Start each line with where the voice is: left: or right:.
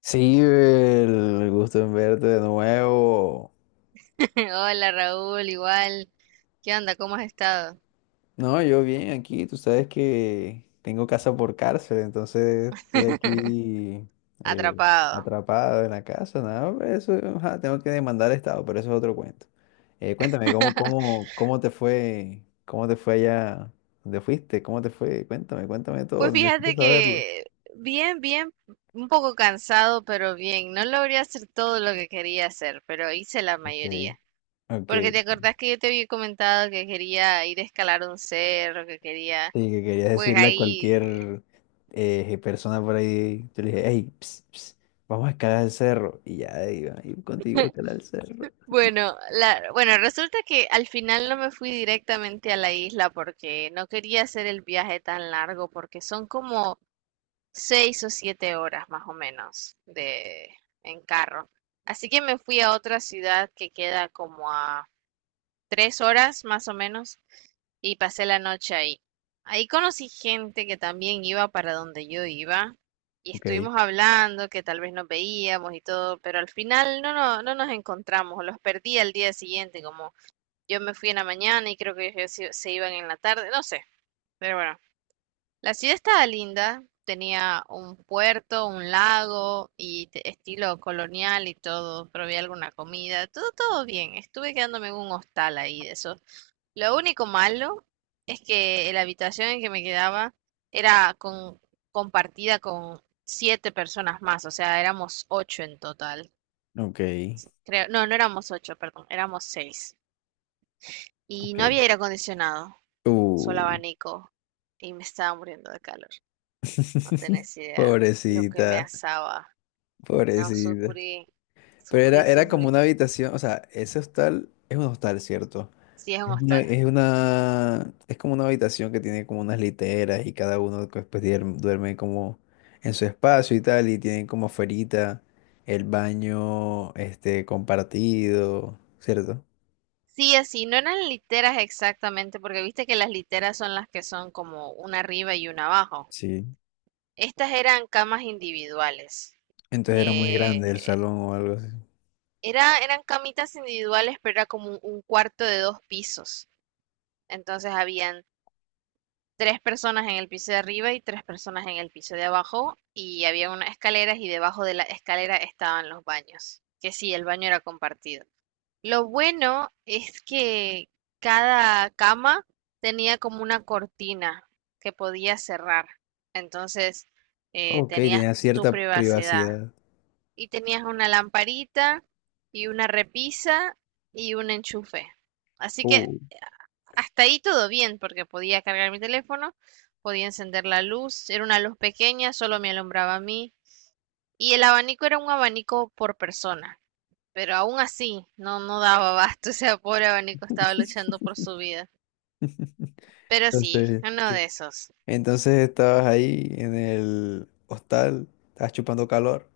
left: Sí, el gusto en verte de nuevo.
right: Hola Raúl, igual. ¿Qué onda? ¿Cómo has estado?
left: No, yo bien aquí, tú sabes que tengo casa por cárcel, entonces estoy aquí eh,
right: Atrapado.
left: atrapado en la casa, nada, pero eso, ajá, tengo que demandar al Estado, pero eso es otro cuento. Cuéntame, ¿cómo te fue, cómo te fue allá donde fuiste? ¿Cómo te fue? Cuéntame, cuéntame
right: Pues
left: todo, necesito
right: fíjate
left: saberlo.
right: que bien, bien, un poco cansado, pero bien. No logré hacer todo lo que quería hacer, pero hice la
left: Ok,
right: mayoría.
left: ok.
right: Porque te acordás que yo te había comentado que quería ir a escalar un cerro, que quería,
left: Sí, que quería
right: pues
left: decirle a
right: ahí,
left: cualquier persona por ahí, yo le dije, hey, vamos a escalar el cerro. Y ya iba a ir contigo a escalar el cerro.
right: bueno, bueno, resulta que al final no me fui directamente a la isla porque no quería hacer el viaje tan largo, porque son como 6 o 7 horas más o menos en carro. Así que me fui a otra ciudad que queda como a 3 horas más o menos y pasé la noche ahí. Ahí conocí gente que también iba para donde yo iba y
left: Ok,
right: estuvimos hablando que tal vez nos veíamos y todo, pero al final no, no, no nos encontramos, los perdí al día siguiente, como yo me fui en la mañana y creo que ellos se iban en la tarde, no sé, pero bueno, la ciudad estaba linda, tenía un puerto, un lago y estilo colonial y todo. Probé alguna comida, todo, todo bien. Estuve quedándome en un hostal ahí de eso. Lo único malo es que la habitación en que me quedaba era compartida con siete personas más, o sea, éramos ocho en total.
left: ok,
right: Creo, no, no éramos ocho, perdón, éramos seis. Y no
left: ok.
right: había aire acondicionado, solo
left: Uh.
right: abanico. Y me estaba muriendo de calor. No tenés idea lo que me
left: Pobrecita,
right: asaba. No,
left: pobrecita.
right: sufrí,
left: Pero
right: sufrí,
left: era como
right: sufrí.
left: una habitación, o sea, ese hostal es un hostal, ¿cierto?
right: Sí, es un hostal.
left: Es como una habitación que tiene como unas literas y cada uno después duerme como en su espacio y tal, y tienen como afuerita el baño este compartido, ¿cierto?
right: Sí, así, no eran literas exactamente, porque viste que las literas son las que son como una arriba y una abajo.
left: Sí.
right: Estas eran camas individuales.
left: Entonces era muy grande el
right: Eh,
left: salón o algo así.
right: eran camitas individuales, pero era como un cuarto de dos pisos. Entonces habían tres personas en el piso de arriba y tres personas en el piso de abajo y había unas escaleras y debajo de la escalera estaban los baños, que sí, el baño era compartido. Lo bueno es que cada cama tenía como una cortina que podías cerrar, entonces
left: Ok,
right: tenías
left: tenía
right: tu
left: cierta
right: privacidad
left: privacidad.
right: y tenías una lamparita y una repisa y un enchufe. Así que
left: Uh,
right: hasta ahí todo bien, porque podía cargar mi teléfono, podía encender la luz, era una luz pequeña, solo me alumbraba a mí, y el abanico era un abanico por persona, pero aún así no daba abasto, o sea, pobre abanico estaba luchando por su vida. Pero sí,
left: entonces.
right: uno de esos.
left: Entonces estabas ahí en el hostal, estabas chupando calor.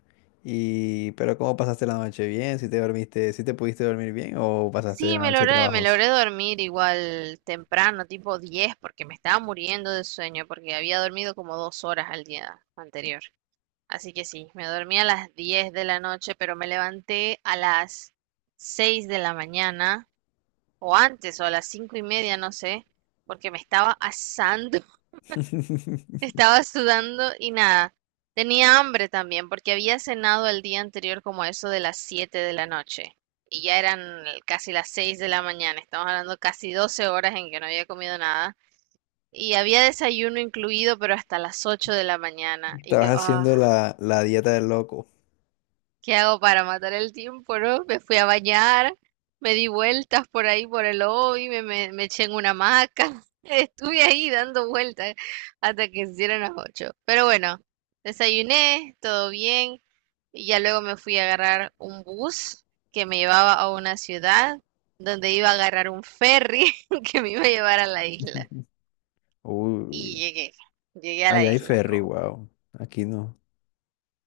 left: Y, pero ¿cómo pasaste la noche? ¿Bien? ¿Si te dormiste, si te pudiste dormir bien o pasaste
right: Sí,
left: la
right: me
left: noche
right: logré, me
left: trabajos?
right: logré dormir igual temprano, tipo 10, porque me estaba muriendo de sueño, porque había dormido como 2 horas al día anterior. Así que sí, me dormí a las 10 de la noche, pero me levanté a las 6 de la mañana, o antes, o a las 5 y media, no sé, porque me estaba asando, estaba sudando y nada. Tenía hambre también, porque había cenado el día anterior como a eso de las 7 de la noche. Y ya eran casi las 6 de la mañana, estamos hablando casi 12 horas en que no había comido nada. Y había desayuno incluido, pero hasta las 8 de la mañana. Y
left: Estabas
right: yo,
left: haciendo la dieta del loco.
right: ¿qué hago para matar el tiempo, no? Me fui a bañar, me di vueltas por ahí por el lobby, me eché en una hamaca. Estuve ahí dando vueltas hasta que se hicieron las 8. Pero bueno, desayuné, todo bien, y ya luego me fui a agarrar un bus que me llevaba a una ciudad donde iba a agarrar un ferry que me iba a llevar a la isla. Y
left: Uy,
right: llegué a la
left: allá hay
right: isla.
left: ferry, wow. Aquí no.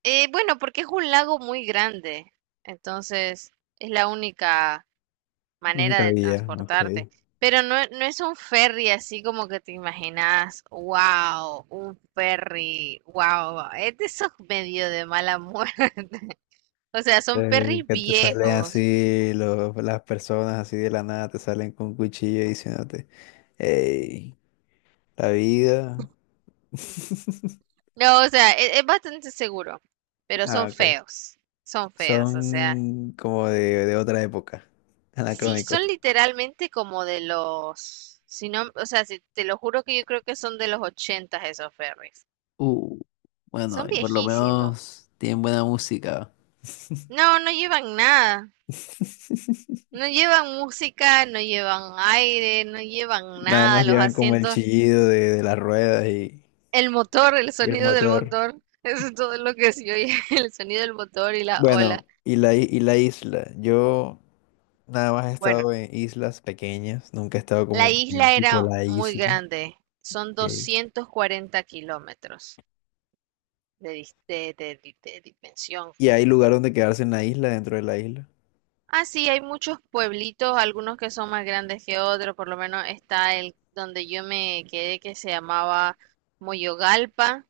right: Bueno, porque es un lago muy grande, entonces es la única
left: En mi
right: manera de
left: Cabilla, ok.
right: transportarte. Pero no, no es un ferry así como que te imaginas, wow, un ferry, wow, es de esos medio de mala muerte. O sea, son ferries
left: Que te salen
right: viejos.
left: así las personas así de la nada, te salen con cuchillo y diciéndote, hey, la vida.
right: No, o sea, es, bastante seguro, pero
left: Ah, ok.
right: son feos, o sea.
left: Son como de otra época,
right: Sí, son
left: anacrónicos.
right: literalmente como de los, si no, o sea, te lo juro que yo creo que son de los ochentas esos ferries.
left: Uh, bueno,
right: Son
left: por lo
right: viejísimos.
left: menos tienen buena música.
right: No, no llevan nada. No llevan música, no llevan aire, no llevan
left: Nada más
right: nada. Los
left: llevan como el
right: asientos,
left: chillido de las ruedas
right: el motor, el
left: y el
right: sonido del
left: motor.
right: motor. Eso es todo lo que se oye, el sonido del motor y la ola.
left: Bueno, y la isla. Yo nada más he
right: Bueno,
left: estado en islas pequeñas, nunca he estado
right: la
left: como en
right: isla
left: tipo
right: era
left: la
right: muy
left: isla.
right: grande. Son
left: Ok.
right: 240 kilómetros de, dis- de dimensión.
left: Y hay lugar donde quedarse en la isla, dentro de la isla.
right: Ah, sí, hay muchos pueblitos, algunos que son más grandes que otros, por lo menos está el donde yo me quedé que se llamaba Moyogalpa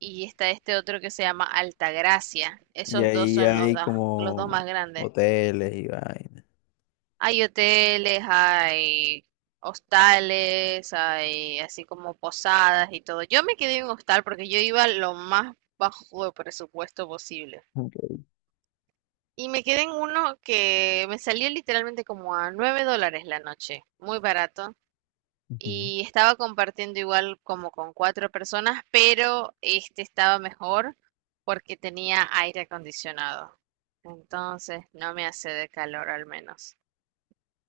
right: y está este otro que se llama Altagracia.
left: Y
right: Esos dos
left: ahí
right: son los
left: hay
right: dos, los dos
left: como
right: más grandes.
left: hoteles y vainas.
right: Hay hoteles, hay hostales, hay así como posadas y todo. Yo me quedé en un hostal porque yo iba lo más bajo de presupuesto posible.
left: Ok.
right: Y me quedé en uno que me salió literalmente como a $9 la noche, muy barato. Y estaba compartiendo igual como con cuatro personas, pero este estaba mejor porque tenía aire acondicionado. Entonces no me hace de calor al menos.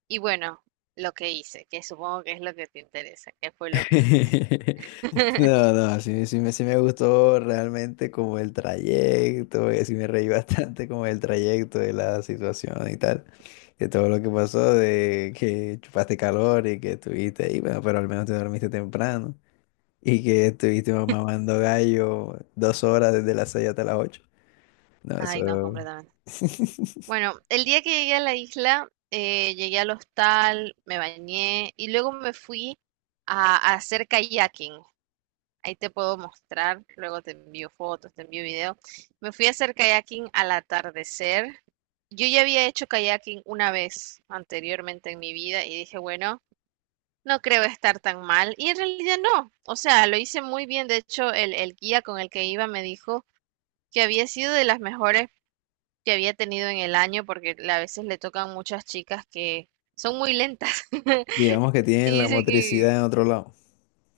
right: Y bueno, lo que hice, que supongo que es lo que te interesa, que fue lo que hice.
left: No, no, sí, sí me gustó realmente como el trayecto, sí me reí bastante como el trayecto de la situación y tal, de todo lo que pasó, de que chupaste calor y que estuviste ahí, bueno, pero al menos te dormiste temprano y que estuviste mamando gallo 2 horas desde las seis hasta las ocho. No,
right: Ay, no,
left: eso,
right: completamente. Bueno, el día que llegué a la isla, llegué al hostal, me bañé y luego me fui a hacer kayaking. Ahí te puedo mostrar, luego te envío fotos, te envío videos. Me fui a hacer kayaking al atardecer. Yo ya había hecho kayaking una vez anteriormente en mi vida y dije, bueno, no creo estar tan mal. Y en realidad no. O sea, lo hice muy bien. De hecho, el guía con el que iba me dijo que había sido de las mejores que había tenido en el año, porque a veces le tocan muchas chicas que son muy lentas.
left: digamos que tienen
right: Y
left: la
right: dice
left: motricidad
right: que
left: en otro lado.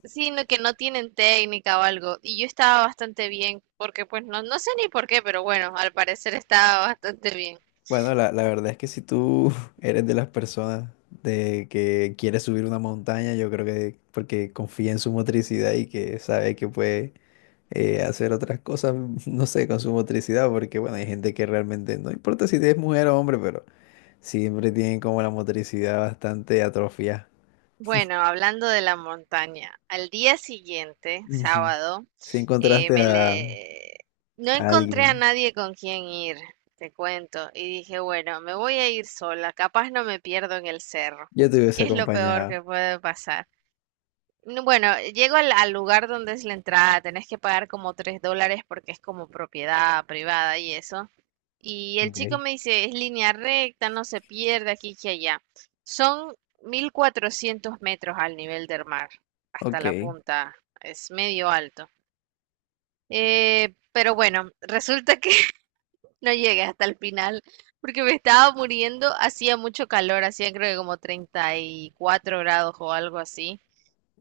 right: sí, no, que no tienen técnica o algo. Y yo estaba bastante bien, porque pues no, no sé ni por qué, pero bueno, al parecer estaba bastante bien.
left: Bueno, la verdad es que si tú eres de las personas de que quiere subir una montaña, yo creo que porque confía en su motricidad y que sabe que puede hacer otras cosas, no sé, con su motricidad, porque bueno, hay gente que realmente no importa si es mujer o hombre, pero siempre tienen como la motricidad bastante atrofiada.
right: Bueno, hablando de la montaña, al día siguiente,
left: Ujú.
right: sábado,
left: Si
right: eh,
left: encontraste
right: me
left: a
right: le... no encontré a
left: alguien,
right: nadie con quien ir, te cuento, y dije, bueno, me voy a ir sola, capaz no me pierdo en el cerro,
left: yo te
right: que
left: hubiese
right: es lo peor
left: acompañado.
right: que puede pasar. No, bueno, llego al lugar donde es la entrada, tenés que pagar como $3 porque es como propiedad privada y eso. Y el
left: Ok,
right: chico me dice, es línea recta, no se pierde aquí y allá. Son 1.400 metros al nivel del mar, hasta
left: ok,
right: la punta, es medio alto. Pero bueno, resulta que no llegué hasta el final porque me estaba muriendo, hacía mucho calor, hacía creo que como 34 grados o algo así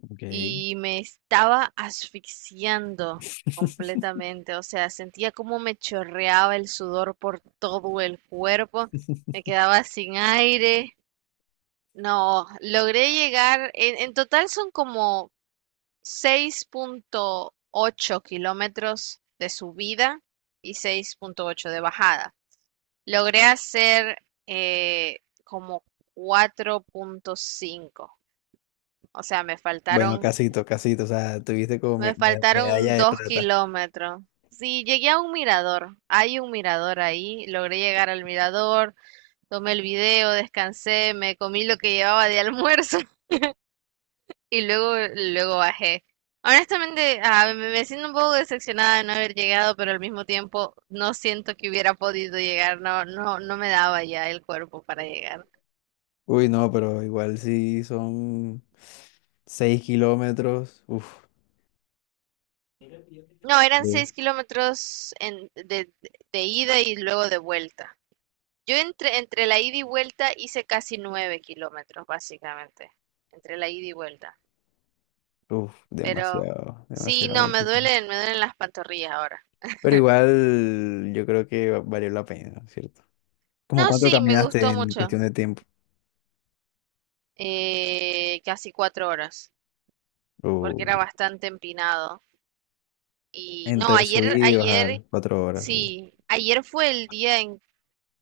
left: ok.
right: y me estaba asfixiando completamente, o sea, sentía como me chorreaba el sudor por todo el cuerpo, me quedaba sin aire, no, logré llegar, en total son como 6,8 kilómetros de subida y 6,8 de bajada. Logré hacer como 4,5, o sea,
left: Bueno, casito, casito, o sea, tuviste como
right: me
left: medalla
right: faltaron
left: de
right: dos
left: plata.
right: kilómetros. Sí, llegué a un mirador. Hay un mirador ahí. Logré llegar al mirador, tomé el video, descansé, me comí lo que llevaba de almuerzo y luego bajé. Honestamente, me siento un poco decepcionada de no haber llegado, pero al mismo tiempo no siento que hubiera podido llegar. No, no, no me daba ya el cuerpo para llegar.
left: Uy, no, pero igual sí son 6 kilómetros. Uf,
right: No, eran
left: es-
right: 6 kilómetros de ida y luego de vuelta. Yo entre la ida y vuelta hice casi 9 kilómetros, básicamente, entre la ida y vuelta.
left: uf,
right: Pero
left: demasiado,
right: sí,
left: demasiado,
right: no, me
left: muchísimo.
right: duelen, me duelen las pantorrillas ahora.
left: Pero igual yo creo que valió la pena, ¿cierto? ¿Cómo
right: No,
left: cuánto
right: sí, me
left: caminaste
right: gustó
left: en
right: mucho,
left: cuestión de tiempo?
right: casi 4 horas, porque
left: O
right: era bastante empinado. Y no,
left: entre subir
right: ayer,
left: y bajar,
right: ayer,
left: 4 horas. O-
right: sí, ayer fue el día en,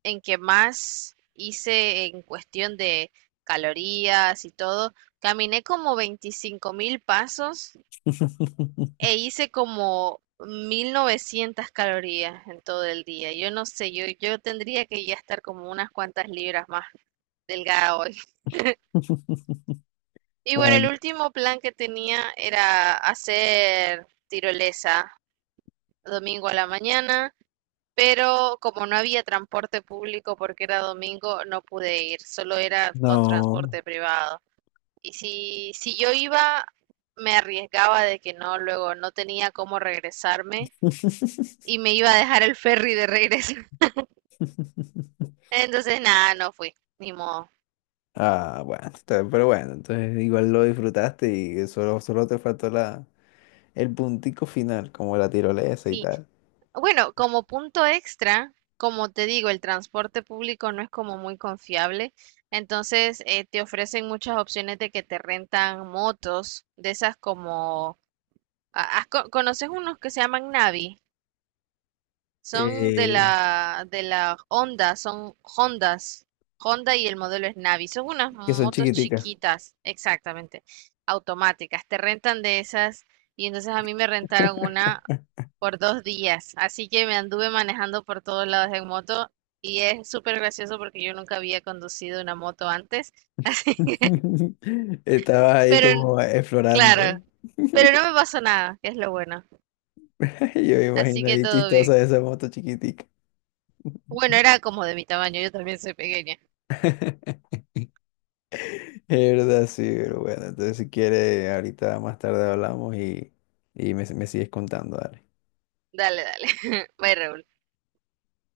right: en que más hice en cuestión de calorías y todo. Caminé como 25.000 pasos e hice como 1.900 calorías en todo el día. Yo no sé, yo tendría que ya estar como unas cuantas libras más delgada hoy. Y bueno, el
left: Bueno,
right: último plan que tenía era hacer tirolesa domingo a la mañana, pero como no había transporte público porque era domingo, no pude ir, solo era con
left: no.
right: transporte privado. Y si yo iba, me arriesgaba de que no, luego no tenía cómo regresarme y me iba a dejar el ferry de regreso. Entonces, nada, no fui, ni modo.
left: Ah, bueno, pero bueno, entonces igual lo disfrutaste y solo, solo te faltó el puntico final, como la tirolesa y
right: Sí,
left: tal,
right: bueno, como punto extra, como te digo, el transporte público no es como muy confiable. Entonces, te ofrecen muchas opciones de que te rentan motos, de esas como... ¿Conoces unos que se llaman Navi? Son de
left: eh,
right: la, de la Honda, son Hondas. Honda y el modelo es Navi. Son unas
left: que son
right: motos
left: chiquiticas.
right: chiquitas, exactamente, automáticas. Te rentan de esas y entonces a mí me rentaron una por 2 días. Así que me anduve manejando por todos lados en moto y es súper gracioso porque yo nunca había conducido una moto antes.
left: Estabas ahí
right: Pero
left: como explorando.
right: claro, pero no me pasó nada, que es lo bueno.
left: Yo me
right: Así
left: imagino
right: que
left: ahí
right: todo bien.
left: chistosa esa moto chiquitica.
right: Bueno, era como de mi tamaño, yo también soy pequeña.
left: Es verdad, sí, pero bueno, entonces si quieres, ahorita más tarde hablamos y, me sigues contando, dale.
right: Dale, dale. Bye, Raúl.